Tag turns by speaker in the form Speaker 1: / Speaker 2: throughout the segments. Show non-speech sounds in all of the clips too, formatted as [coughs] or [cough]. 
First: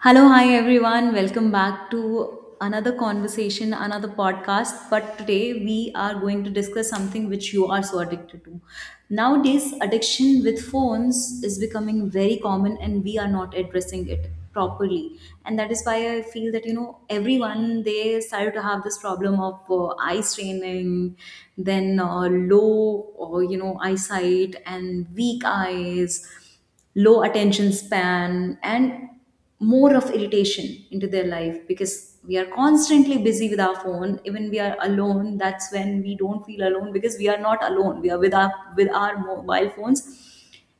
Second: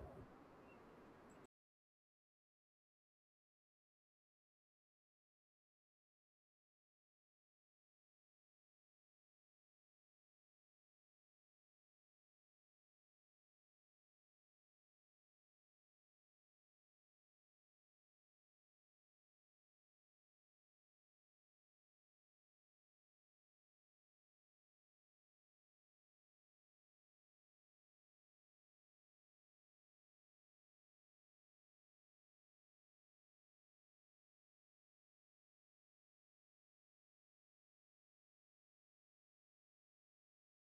Speaker 1: Hello, hi everyone. Welcome back to another conversation, another podcast. But today we are going to discuss something which you are so addicted to. Nowadays, addiction with phones is becoming very common, and we are not addressing it properly. And that is why I feel that, everyone they started to have this problem of eye straining, then low, or eyesight and weak eyes, low attention span, and more of irritation into their life, because we are constantly busy with our phone. Even we are alone, that's when we don't feel alone, because we are not alone, we are with our mobile phones.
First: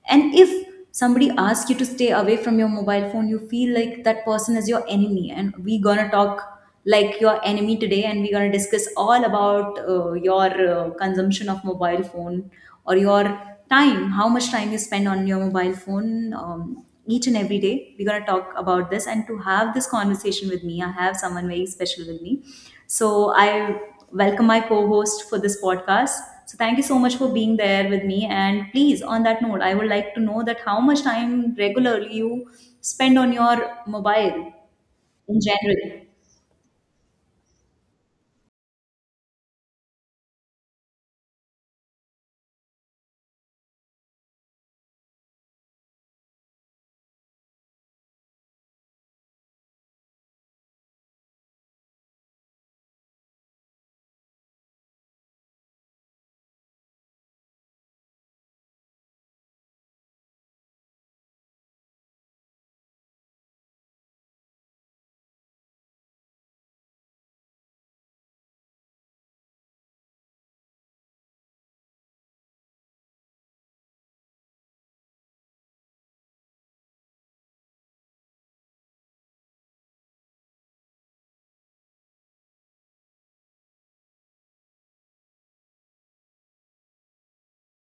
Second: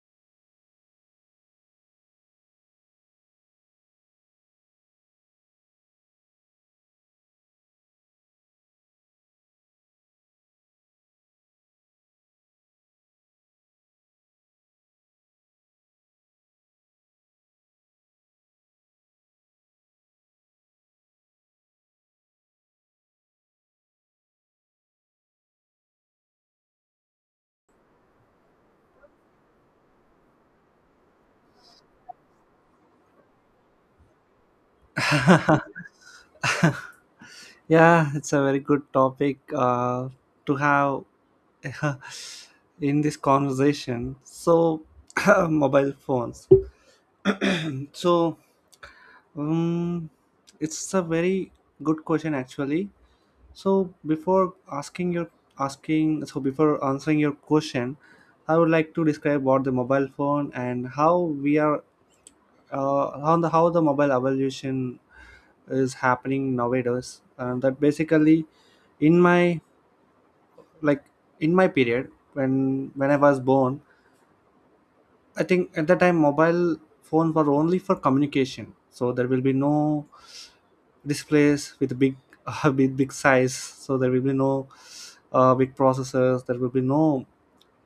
Speaker 1: And if somebody asks you to stay away from your mobile phone, you feel like that person is your enemy, and we gonna talk like your enemy today, and we're gonna discuss all about your consumption of mobile phone or your time, how much time you spend on your mobile phone. Each and every day we're going to talk about this. And to have this conversation with me, I have someone very special with me. So I welcome my co-host for this podcast. So thank you so much for being there with me. And please, on that note, I would like to know that how much time regularly you spend on your mobile in general.
Speaker 2: Yeah, it's a very good topic to have [laughs] in this conversation. So, [coughs] [clears throat] mobile phones. So, um, it's a very good question actually. So, before asking your asking, so before answering your question, I would like to describe what the mobile phone and how we are how the mobile evolution is happening nowadays. And that basically, in my like in my period when I was born, I think at that time mobile phones were only for communication, so there will be no displays with big [laughs] big, big size, so there will be no big processors, there will be no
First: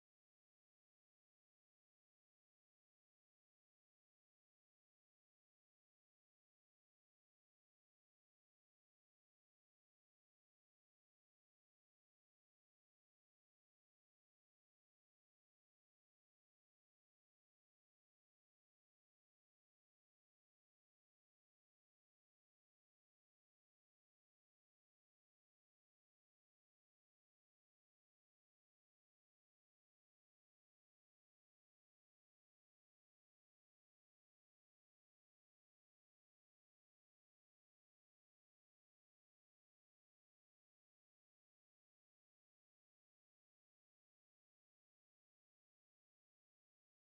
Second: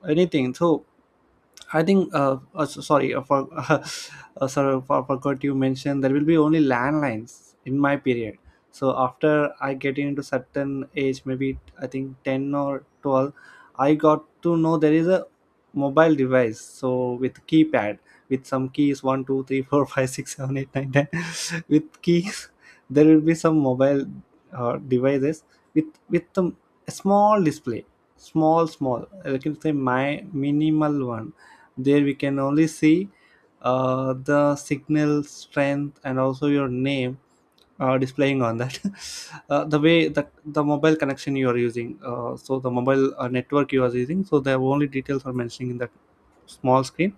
Speaker 2: anything. So I think, [laughs] forgot you mentioned there will be only landlines in my period. So after I getting into certain age, maybe I think 10 or 12, I got to know there is a mobile device. So with keypad, with some keys, one 2 3 4 [laughs] 5 6 7 8 9 ten. [laughs] With keys, there will be some mobile devices with a small display. Small, small. I can say my minimal one, there we can only see the signal strength and also your name displaying on that. [laughs] The way the mobile connection you are using, so the mobile network you are using, so the only details are mentioning in that small screen.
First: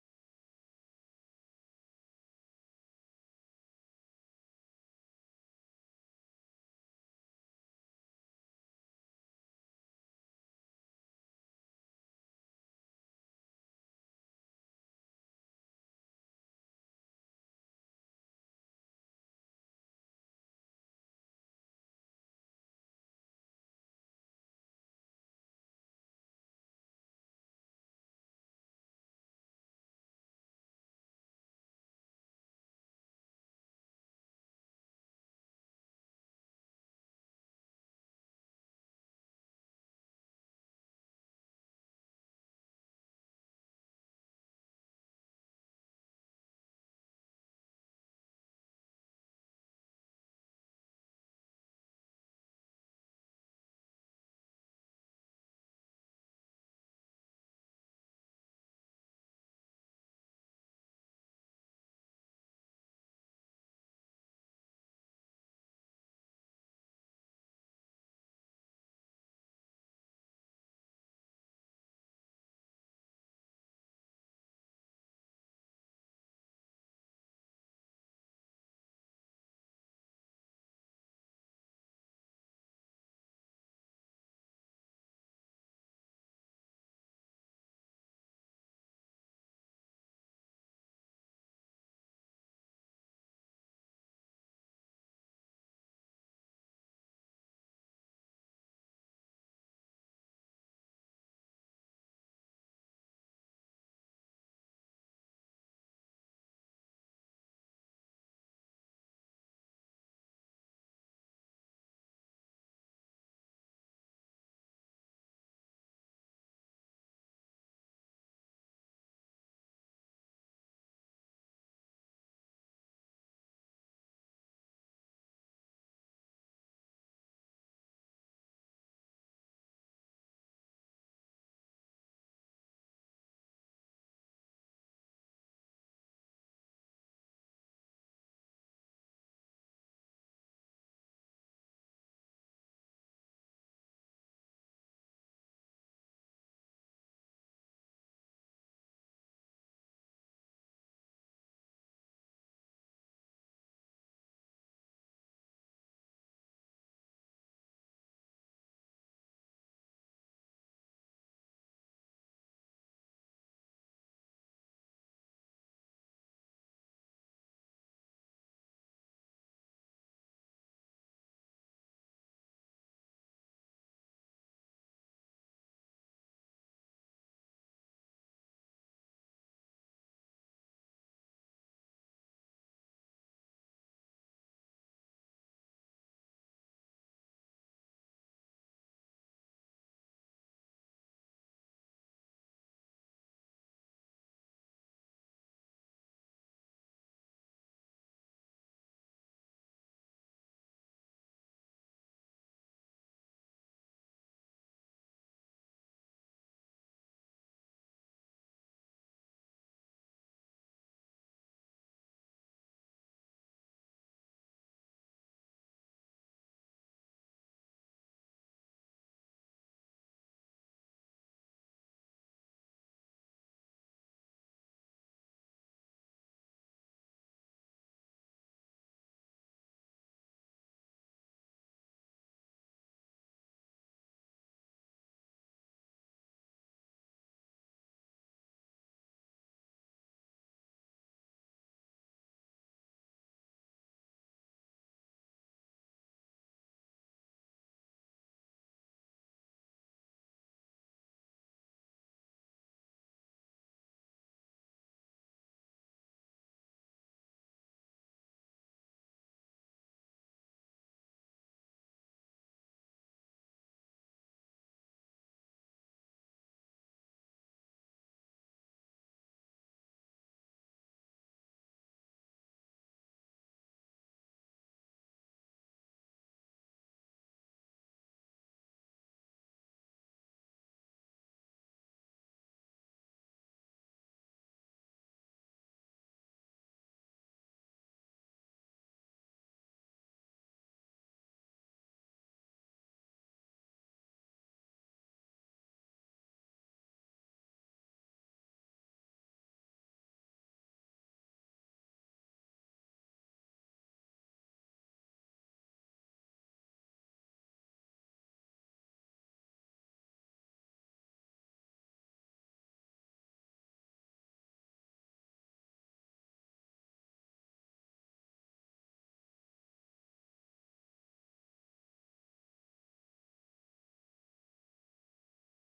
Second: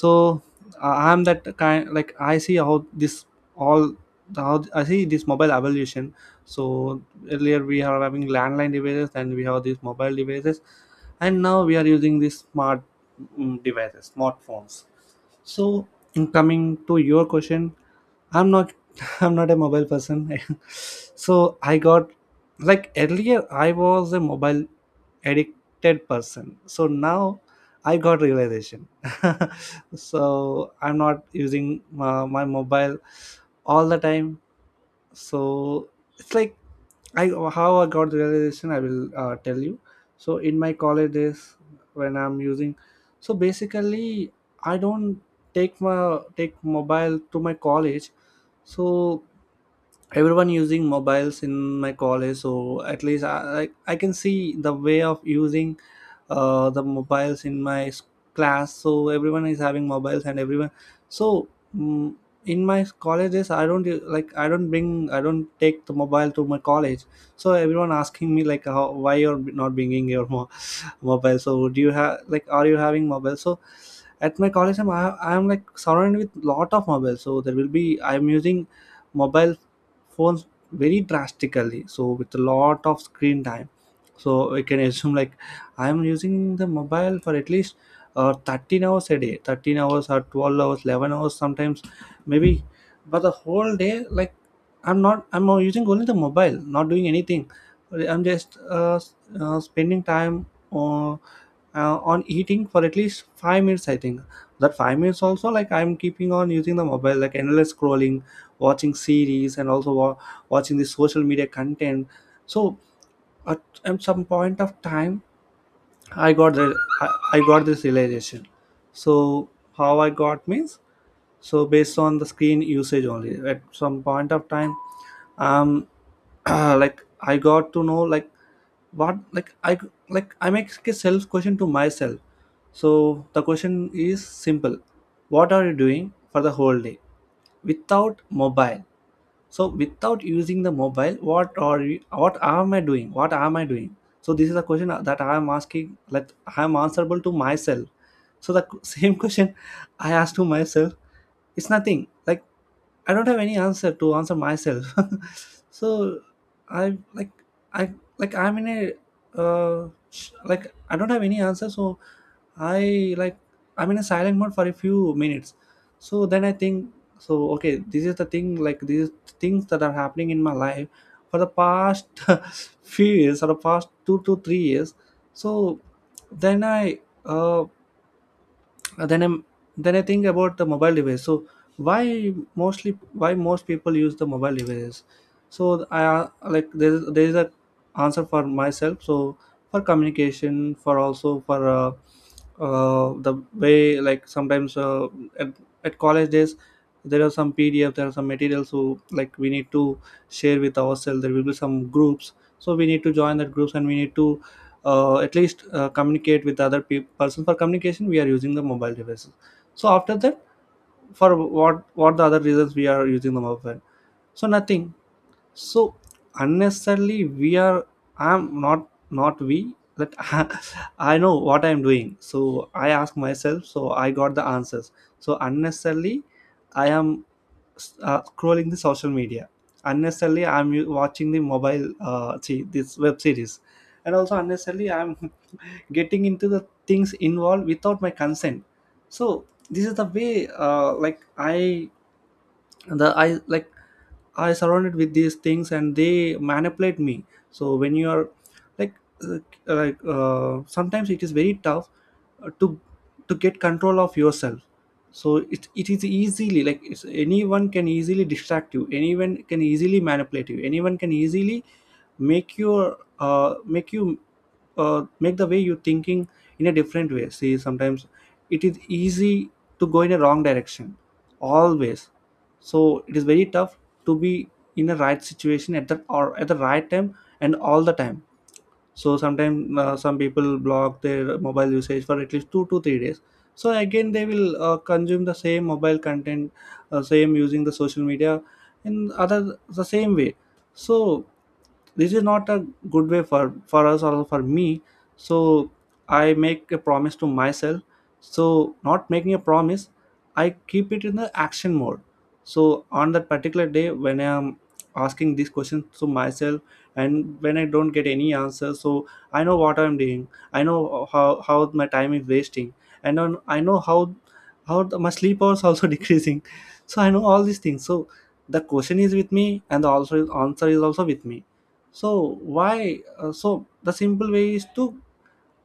Speaker 2: So I'm that kind, like, I see how this all how I see this mobile evolution. So earlier we are having landline devices, and we have these mobile devices, and now we are using these smart devices, smartphones. So in coming to your question, I'm not [laughs] I'm not a mobile person. [laughs] So I got, like earlier I was a mobile addicted person. So now I got realization. [laughs] So I'm not using my mobile all the time. So it's like, I how I got the realization, I will tell you. So in my college days, when I'm using, so basically, I don't take mobile to my college. So everyone using mobiles in my college, so at least I can see the way of using the mobiles in my class. So everyone is having mobiles and everyone. So mm, in my colleges, I don't bring, I don't take the mobile to my college. So everyone asking me, like, why you're not bringing your mobile. So do you have, like, are you having mobile? So at my college, I'm like surrounded with lot of mobile. So there will be, I'm using mobile phones very drastically, so with a lot of screen time. So I can assume like I'm using the mobile for at least 13 hours a day, 13 hours or 12 hours, 11 hours sometimes, maybe. But the whole day, like, I'm not I'm using only the mobile, not doing anything. I'm just spending time uh, uh, on eating for at least 5 minutes, I think. That 5 minutes also, like, I'm keeping on using the mobile, like endless scrolling, watching series, and also watching the social media content. So at some point of time, i got the I, I got this realization. So how I got means, so based on the screen usage only at some point of time, um [clears throat] like, I got to know, like, what like I like I make a self question to myself. So the question is simple: what are you doing for the whole day without mobile? So without using the mobile, what are you what am I doing, so this is a question that I am asking, like, I am answerable to myself. So the [laughs] same question I asked to myself. It's nothing, like, I don't have any answer to answer myself. [laughs] So I like I I'm in a sh- like I don't have any answer. So I like I'm in a silent mode for a few minutes. So then I think, so okay, this is the thing, like these things that are happening in my life for the past [laughs] few years, or the past 2 to 3 years. So then I uh uh, then I'm then I think about the mobile device. So why most people use the mobile devices? So I like, there is a answer for myself. So for communication, for also for the way, like sometimes at, at college days, there are some materials who, like, we need to share with ourselves. There will be some groups, so we need to join that groups, and we need to at least communicate with other person. For communication we are using the mobile devices. So after that, for what the other reasons we are using the mobile, so nothing. So unnecessarily we are I'm not not we that [laughs] I know what I'm doing. So I ask myself. So I got the answers. So unnecessarily I am scrolling the social media. Unnecessarily watching the mobile, see this web series, and also unnecessarily I'm [laughs] getting into the things involved without my consent. So this is the way, like, the I like I surrounded with these things, and they manipulate me. So when you are, like, uh, sometimes it is very tough to get control of yourself. So it is easily, like, anyone can easily distract you. Anyone can easily manipulate you. Anyone can easily make your uh, make you make the way you thinking in a different way. See, sometimes it is easy to go in a wrong direction always. So it is very tough to be in a right situation, at the right time, and all the time. So sometimes some people block their mobile usage for at least 2 to 3 days, so again they will consume the same mobile content, same using the social media in other the same way. So this is not a good way, for us or for me. So I make a promise to myself. So, not making a promise, I keep it in the action mode. So on that particular day, when I am asking these questions to myself and when I don't get any answer, so I know what I'm doing. I know how my time is wasting. And on, I know how my sleep hours also [laughs] decreasing. So I know all these things. So the question is with me, and the also answer is also with me. So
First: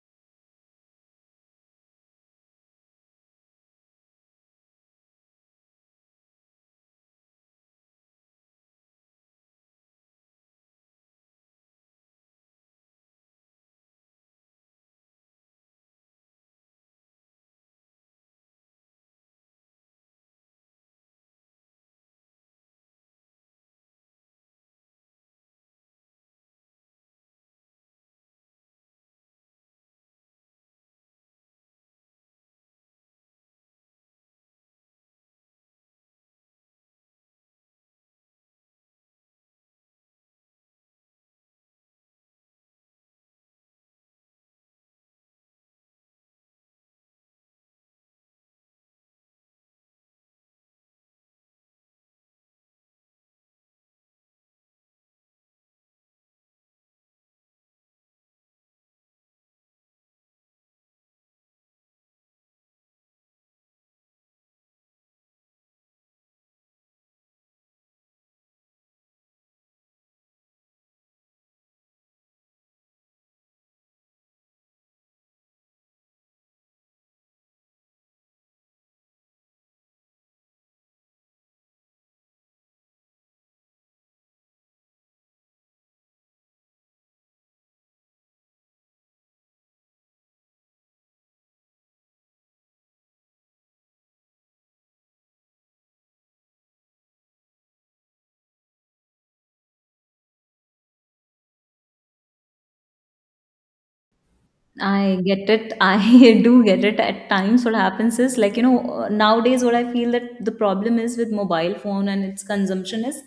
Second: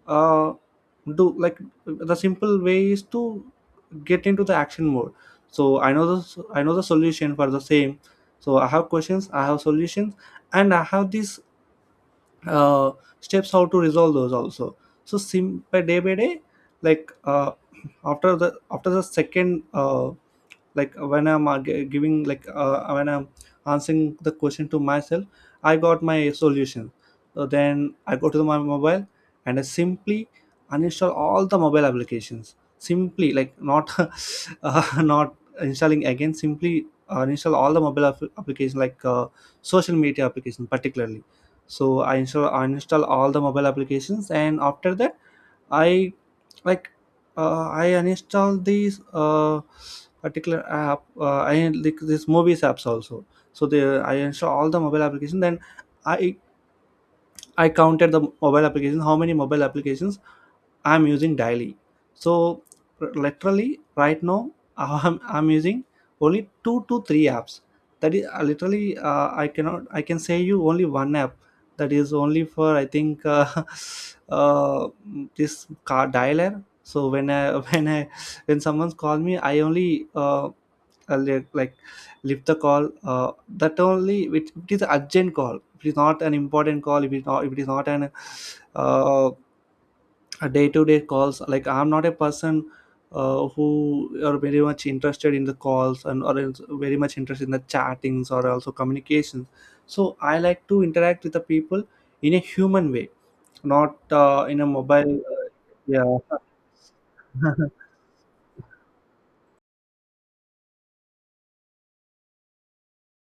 Speaker 2: uh, do like the simple way is to get into the action mode. So I know the solution for the same. So I have questions, I have solutions, and I have these uh, steps how to resolve those also. So sim by day by day, like after the second like when I'm gi- giving like when I'm answering the question to myself, I got my solution. So then I go to my mobile, and I simply uninstall all the mobile applications, simply, like not [laughs] uh, not installing again simply, install all the mobile applications, like social media application particularly. So I install uninstall all the mobile applications, and after that I like I uninstalled these particular app. I like these movies apps also. So they I install all the mobile application. Then I I counted the mobile application. How many mobile applications I'm using daily? So literally right now, [laughs] I'm using only two to three apps. That is literally, I cannot I can say you only one app. That is only for, I think, [laughs] uh, this car dialer. So when I [laughs] when i when someone calls me, I only uh, li- like lift the call, that only. It is urgent call, it is not an important call, if it is not an uh, a day-to-day calls. Like I'm not a person who are very much interested in the calls, and or is very much interested in the chattings or also communications. So I like to interact with the people in a human way, not in a mobile,
Speaker 1: I get it.
Speaker 2: yeah.
Speaker 1: I [laughs] do get it. At times, what
Speaker 2: [laughs]
Speaker 1: happens is like, nowadays, what I feel that the problem is with mobile phone and its consumption is,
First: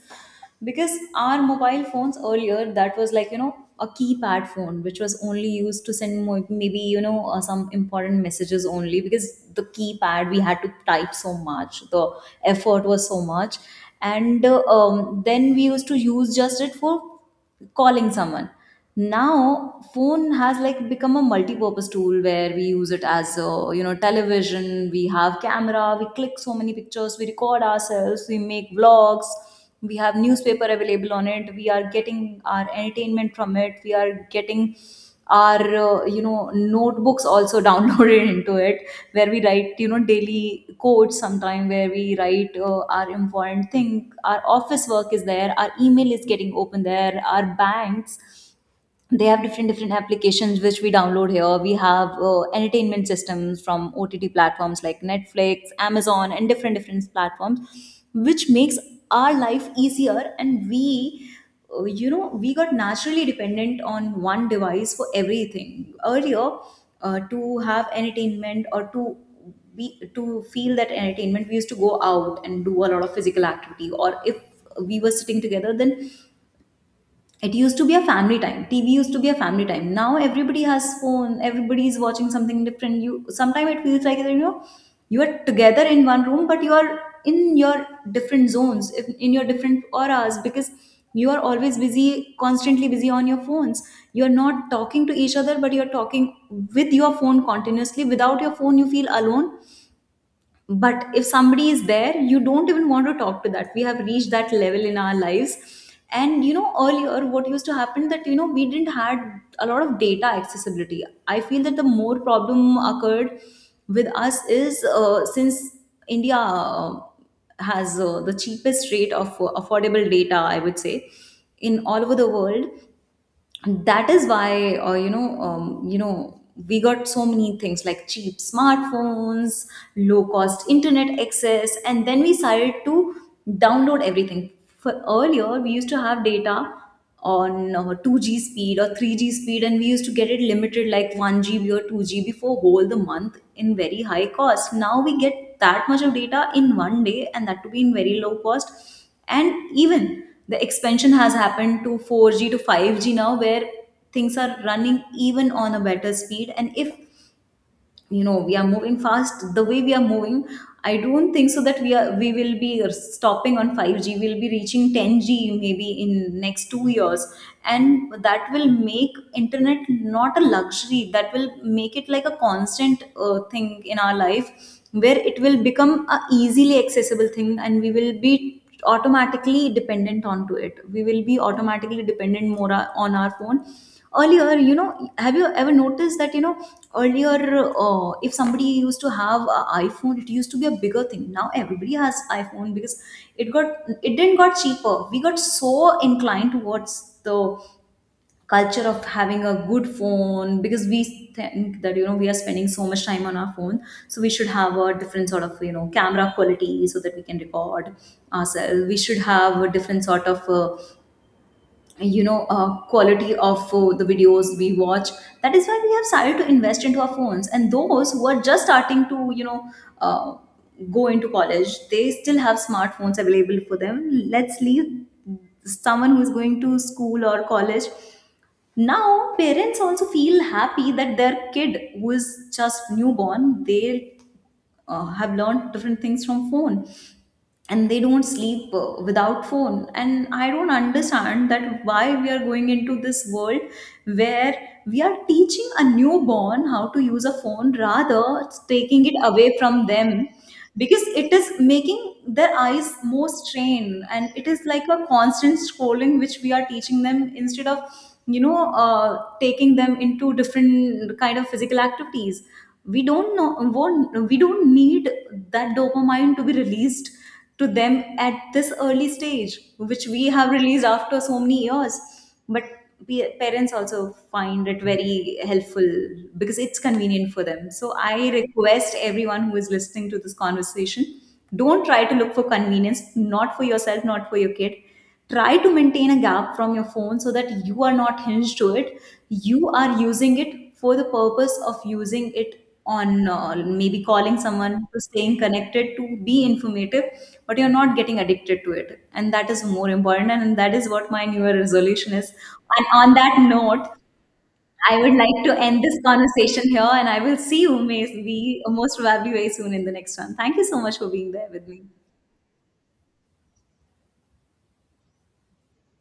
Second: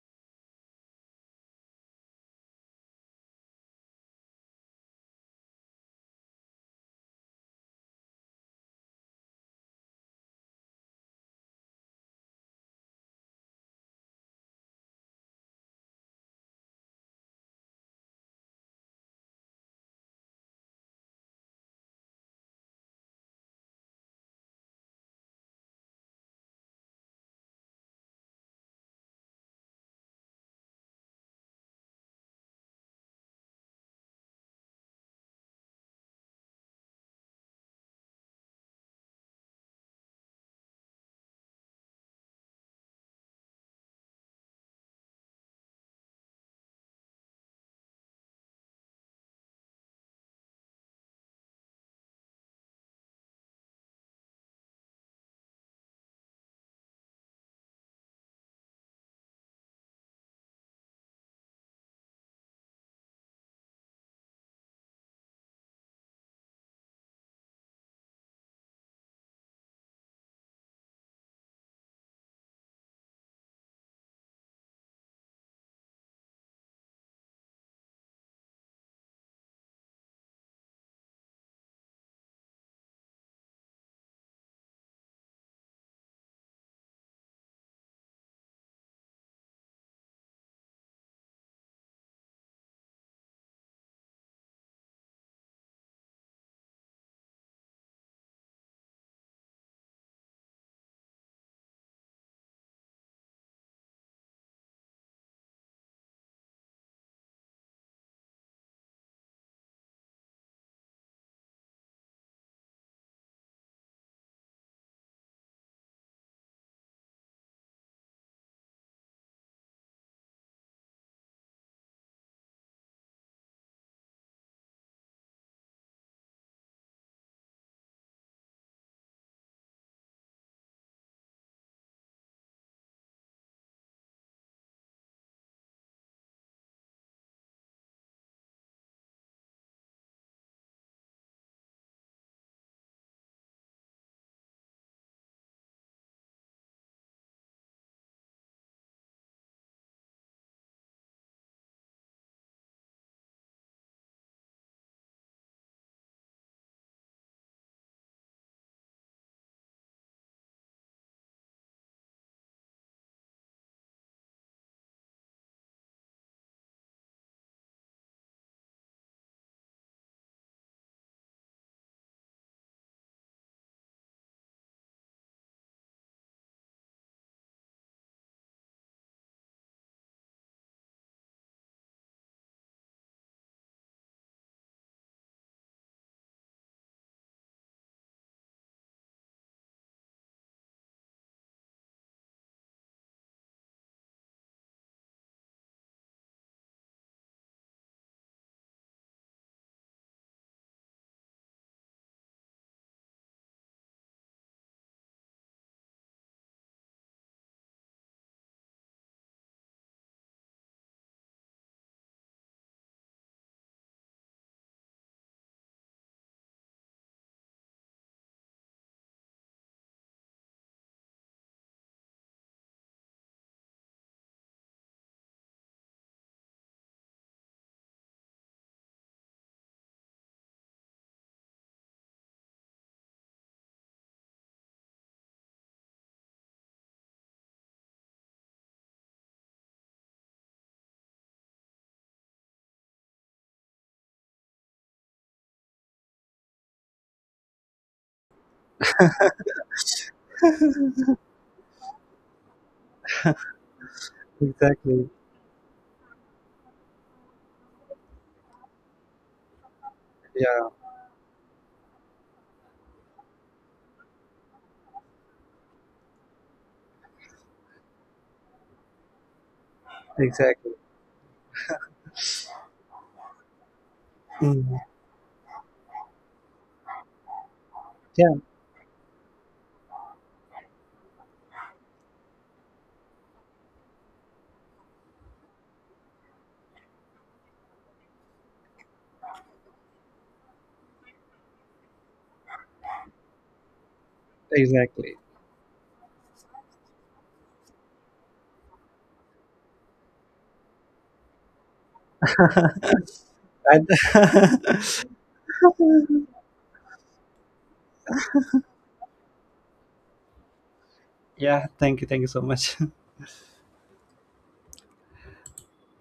Speaker 1: because our mobile phones earlier, that was like, a keypad phone, which was only used to send maybe, some important messages only, because the keypad, we had to type so much, the effort was so much. And then we used to use just it for calling someone. Now phone has like become a multi-purpose tool where we use it as television, we have camera, we click so many pictures, we record ourselves, we make vlogs, we have newspaper available on it, we are getting our entertainment from it, we are getting our notebooks also [laughs] downloaded into it, where we write daily quotes sometime, where we write our important thing, our office work is there, our email is getting open there, our banks, they have different different applications which we download here. We have entertainment systems from OTT platforms like Netflix, Amazon, and different different platforms which makes our life easier. And we we got naturally dependent on one device for everything. Earlier, to have entertainment or to feel that entertainment, we used to go out and do a lot of physical activity. Or if we were sitting together, then it used to be a family time, TV used to be a family time. Now everybody has phone, everybody is watching something different. You sometimes it feels like you are together in one room, but you are in your different zones, in your different auras, because you are always busy, constantly busy on your phones. You are not talking to each other, but you are talking with your phone continuously. Without your phone you feel alone, but if somebody is there, you don't even want to talk to that. We have reached that level in our lives. And earlier, what used to happen that we didn't had a lot of data accessibility. I feel that the more problem occurred with us is since India has the cheapest rate of affordable data, I would say, in all over the world. That is why we got so many things like cheap smartphones, low cost internet access, and then we started to download everything. For earlier we used to have data on 2G speed or 3G speed, and we used to get it limited like 1 GB or 2 GB for whole the month in very high cost. Now we get that much of data in one day and that to be in very low cost. And even the expansion has happened to 4G to 5G now, where things are running even on a better speed. And if we are moving fast, the way we are moving, I don't think so that we will be stopping on 5G. We'll be reaching 10G maybe in next 2 years. And that will make internet not a luxury, that will make it like a constant thing in our life, where it will become a easily accessible thing. And we will be automatically dependent onto it, we will be automatically dependent more on our phone. Earlier, have you ever noticed that earlier if somebody used to have an iPhone, it used to be a bigger thing. Now everybody has iPhone, because it didn't got cheaper. We got so inclined towards the culture of having a good phone, because we think that we are spending so much time on our phone. So we should have a different sort of camera quality so that we can record ourselves. We should have a different sort of quality of the videos we watch. That is why we have started to invest into our phones. And those who are just starting to uh, go into college, they still have smartphones available for them. Let's leave someone who is going to school or college. Now parents also feel happy that their kid who is just newborn, they have learned different things from phone, and they don't sleep without phone. And I don't understand that why we are going into this world where we are teaching a newborn how to use a phone, rather it's taking it away from them, because it is making their eyes more strained, and it is like a
Speaker 2: Exactly.
Speaker 1: constant scrolling which we are teaching them instead of taking them into
Speaker 2: Yeah,
Speaker 1: different kind of physical activities. We don't know. We don't need that dopamine to be released to them at this early stage, which we have
Speaker 2: exactly.
Speaker 1: released after so many years. But parents also find
Speaker 2: Mm.
Speaker 1: it very helpful, because it's convenient for them. So I
Speaker 2: Yeah,
Speaker 1: request everyone who is listening to this conversation, don't try to look for convenience, not for yourself, not for your kid. Try to maintain a gap from your phone so that you are not hinged to it. You are using it for the purpose of using it, on maybe calling someone, to
Speaker 2: exactly.
Speaker 1: staying connected, to be informative, but you're not getting addicted to it. And that is more important, and that is what my new resolution is.
Speaker 2: [laughs]
Speaker 1: And on that note,
Speaker 2: And- [laughs]
Speaker 1: I would like to end this conversation here, and I will see you maybe most probably very soon in the next one. Thank you so much for being there with
Speaker 2: yeah,
Speaker 1: me.
Speaker 2: thank you, thank you so much.